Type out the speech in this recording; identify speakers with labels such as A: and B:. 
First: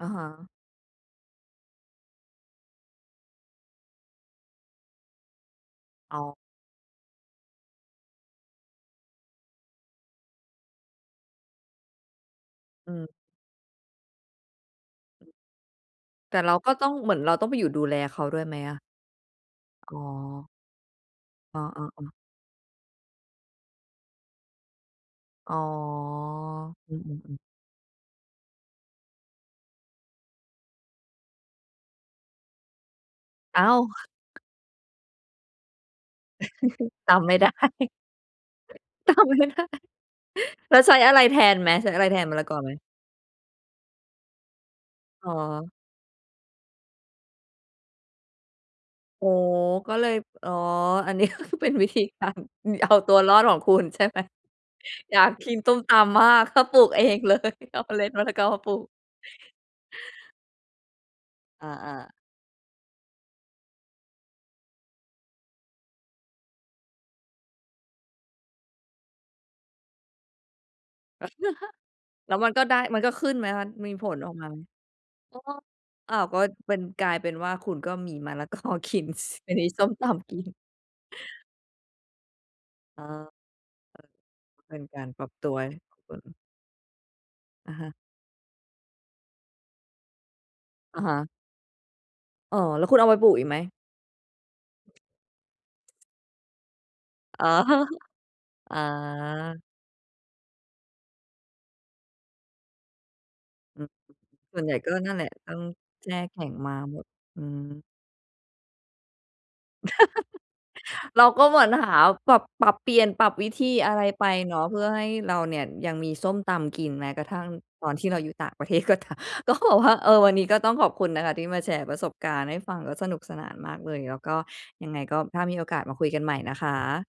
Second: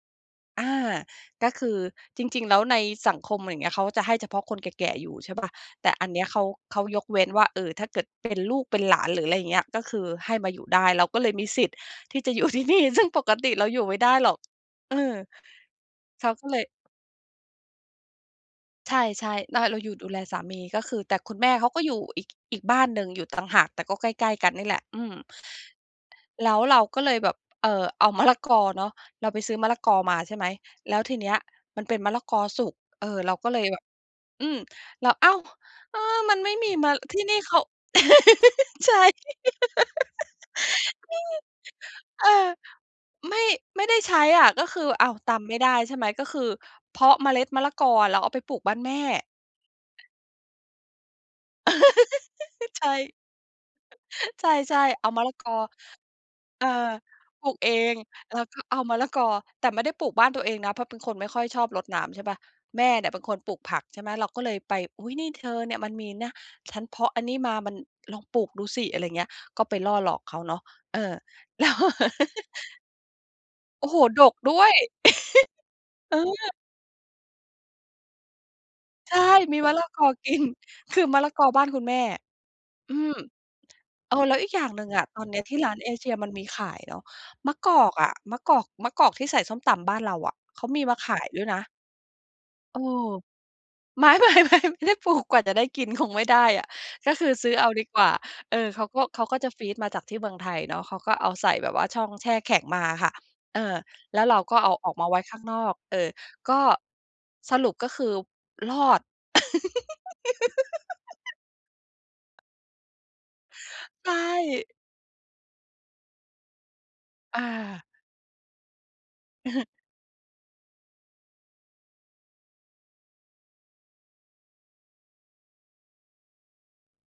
A: อะฮะ
B: อา ก็คือจริง ๆ แล้วในสังคม อะไรอย่างเงี้ย เขาจะให้เฉพาะคนแก่ ๆ อยู่ใช่เปล่า แต่อัน
A: อ
B: เ
A: ๋
B: นี้ย
A: อ
B: เขา เขายกเว้นว่า เออ ถ้าเกิดเป็นลูกเป็นหลาน หรืออะไรอย่างเงี้ย ก็คือให้มาอยู่ได้ เราก็เลยมีสิทธิ์ ที่จะ อยู่ที่นี่
A: อื
B: ซึ่
A: ม
B: งปกติเราอยู่ไม่ได้หรอก เออ เขา
A: แต่
B: ก็
A: เร
B: เ
A: า
B: ลย
A: ก็ต้อง เหมือนเราต้องไปอยู่ดูแลเขาด้วยไหมอะ?
B: ใช่ ๆ ร เราอยู่
A: อ๋
B: ดูแลสา
A: อ
B: มี ก็คือ แต่คุณแม่
A: อ
B: เขาก็อ
A: า
B: ยู่
A: ๆ ๆ
B: อีก อีกบ้านหนึ่งอยู่ต่างหาก แต่ก็ใกล้ ๆ กันเนี่ยแหละ อืม
A: อ๋อ
B: แล้วเรา
A: อื
B: ก็เลยแบ
A: ม ๆ
B: บ
A: ๆ
B: เออ เอามะละกอเนาะ เราไปซื้อมะละกอมา ใช่ไหม แล้วทีเนี้ยมันเป็นมะละกอสุก เออ เราก็เล
A: อ้
B: ย
A: า
B: แบ
A: ว
B: บ อืม แล้ว อ้าว เออ มันไม่มีมะ
A: ต
B: ที่
A: ำไม
B: นี
A: ่
B: ่
A: ได
B: เ
A: ้
B: ขา ใช่
A: ตำ ไม่ได้ แล้วใช้อะไรแทนไหม ใช้อะไรแท
B: เอ
A: น
B: อ
A: มะละกอไหม?
B: ไม่ ไม่ได้ใช้อะ ก็คือ อ้าว
A: อ๋
B: ตำไม่
A: อ
B: ได้ ใช่ไหม ก็คือเพาะเมล็ดมะละกอ แล้วเอาไปปลูกบ้านแม่
A: อ๋อ ก็เลย อ อ๋อ อันนี้ ก็คือเป็นวิธีการ ง
B: ใช
A: เอา
B: ่
A: ตัวรอดของคุณ ใช่ไหม
B: ใช่ ๆ เอา
A: อย
B: ม
A: า
B: ะล
A: ก
B: ะก
A: กิ
B: อ
A: นส้มตำมาก ก็
B: เอ
A: ปลูก
B: อ
A: เองเล
B: ปล
A: ย
B: ูกเอ
A: เอาเม
B: ง
A: ล็ด มะละ
B: แล
A: ก
B: ้
A: อ
B: ว
A: ม
B: ก็
A: าปลู
B: เอา
A: ก
B: มะละกอ แต่ไม่ได้ปลูกบ้านตัวเองนะ เพราะเป็นคนไม่ค่อยชอ
A: อ
B: บรด
A: า
B: น้
A: ๆ
B: ำ ใช่เปล่า แม่เนี่ยเป็นคนปลูกผัก ใช่ไหม เราก็เลยไป "อุ๊ย นี่เธอเนี่ย มันมีนะ ฉันเพาะอันนี้มามัน ลองปลูกดูสิ" อะไรอย่างเงี้ย ก็ไปล่อหลอกเขาเนาะ เออ แล้ว
A: แล้วมันก็ได้ มันก็ขึ้นไหมคะ
B: โอ
A: ม
B: ้
A: ี
B: โฮ!
A: ผล
B: ด
A: ออก
B: ก
A: มาไ
B: ด
A: หม?
B: ้วย
A: อ๋อ
B: เ
A: อ
B: อ
A: ้าว ก็
B: อ
A: เป็น กลายเป็นว่าคุณก็มีมะละ กอ กิน
B: ใช่
A: ส
B: มี
A: มี
B: มะ
A: ส
B: ละ
A: ้ม
B: ก
A: ต
B: อก
A: ำ ก
B: ิ
A: ิ
B: น
A: น
B: คือมะละกอบ้านคุณแม่ อื
A: อา
B: ม เออ แล้วอีกอย่า
A: เ
B: ง
A: ป็
B: หน
A: น
B: ึ่ง
A: ก
B: อ
A: า
B: ะ
A: ร
B: ต
A: ป
B: อ
A: รั
B: น
A: บ
B: เนี้ย
A: ตั
B: ที
A: ว
B: ่ร้านเอ
A: ของ
B: เช
A: ค
B: ีย
A: ุ
B: มัน
A: ณ
B: มีขายเนาะ มะ
A: อ
B: กอ
A: ะฮ
B: ก
A: ะ
B: อะ มะกอก มะกอกที่ใส่ส้มตำบ้านเราอะ เขามีมา
A: อะ
B: ข
A: ฮ
B: า
A: ะ
B: ยด้วยนะ
A: อ๋อ
B: เออ
A: แล้วคุณเอาไปปลูกอีกไหม?
B: ไม่ ๆ ๆ ไม่ได้ปลูกกว่าจะได้กินคงไม่ได้อะ ก็คือ
A: อ๋
B: ซ
A: อ
B: ื้อเอาดีกว่า เออ
A: อ๋
B: เขาก็ เขาก็จะ
A: อ
B: ฟรีซมาจากที่เมืองไทยเนาะ เขาก็เอาใส่แบบว่าช่องแช่แข็งมาอะค่ะ เออ
A: อืม
B: แล้วเราก็
A: ส่ว
B: เ
A: นใ
B: อ
A: ห
B: า
A: ญ่
B: อ
A: ก
B: อ
A: ็
B: กมา
A: นั่
B: ไ
A: น
B: ว้
A: แหละ
B: ข้าง
A: ต้
B: น
A: อ
B: อ
A: ง
B: ก เออ
A: แช่แข็
B: ก
A: ง
B: ็
A: มาหมด อื
B: ส
A: ม
B: รุปก็คือรอด
A: เราก็เหมือนหาปรับ ปรับเปลี่ยน ปรับวิธีอะไร
B: ใช
A: ไปเนา
B: ่
A: ะ เพื่อให้เราเนี่ยยังมีส้มตำกิน แม้กระท
B: อ
A: ั่งตอน
B: า
A: ที่เราอยู่ต่างประเทศ ก็ตาม ก็บอกว่า เออ วันนี้ก็ต้องขอบคุณนะคะ ที่มาแชร์ประสบการณ์ให้ฟังแล้วสนุกสนานมากเลย แล้วก็ยังไงก็ถ้ามีโอกาสมาคุยกันใหม่นะคะ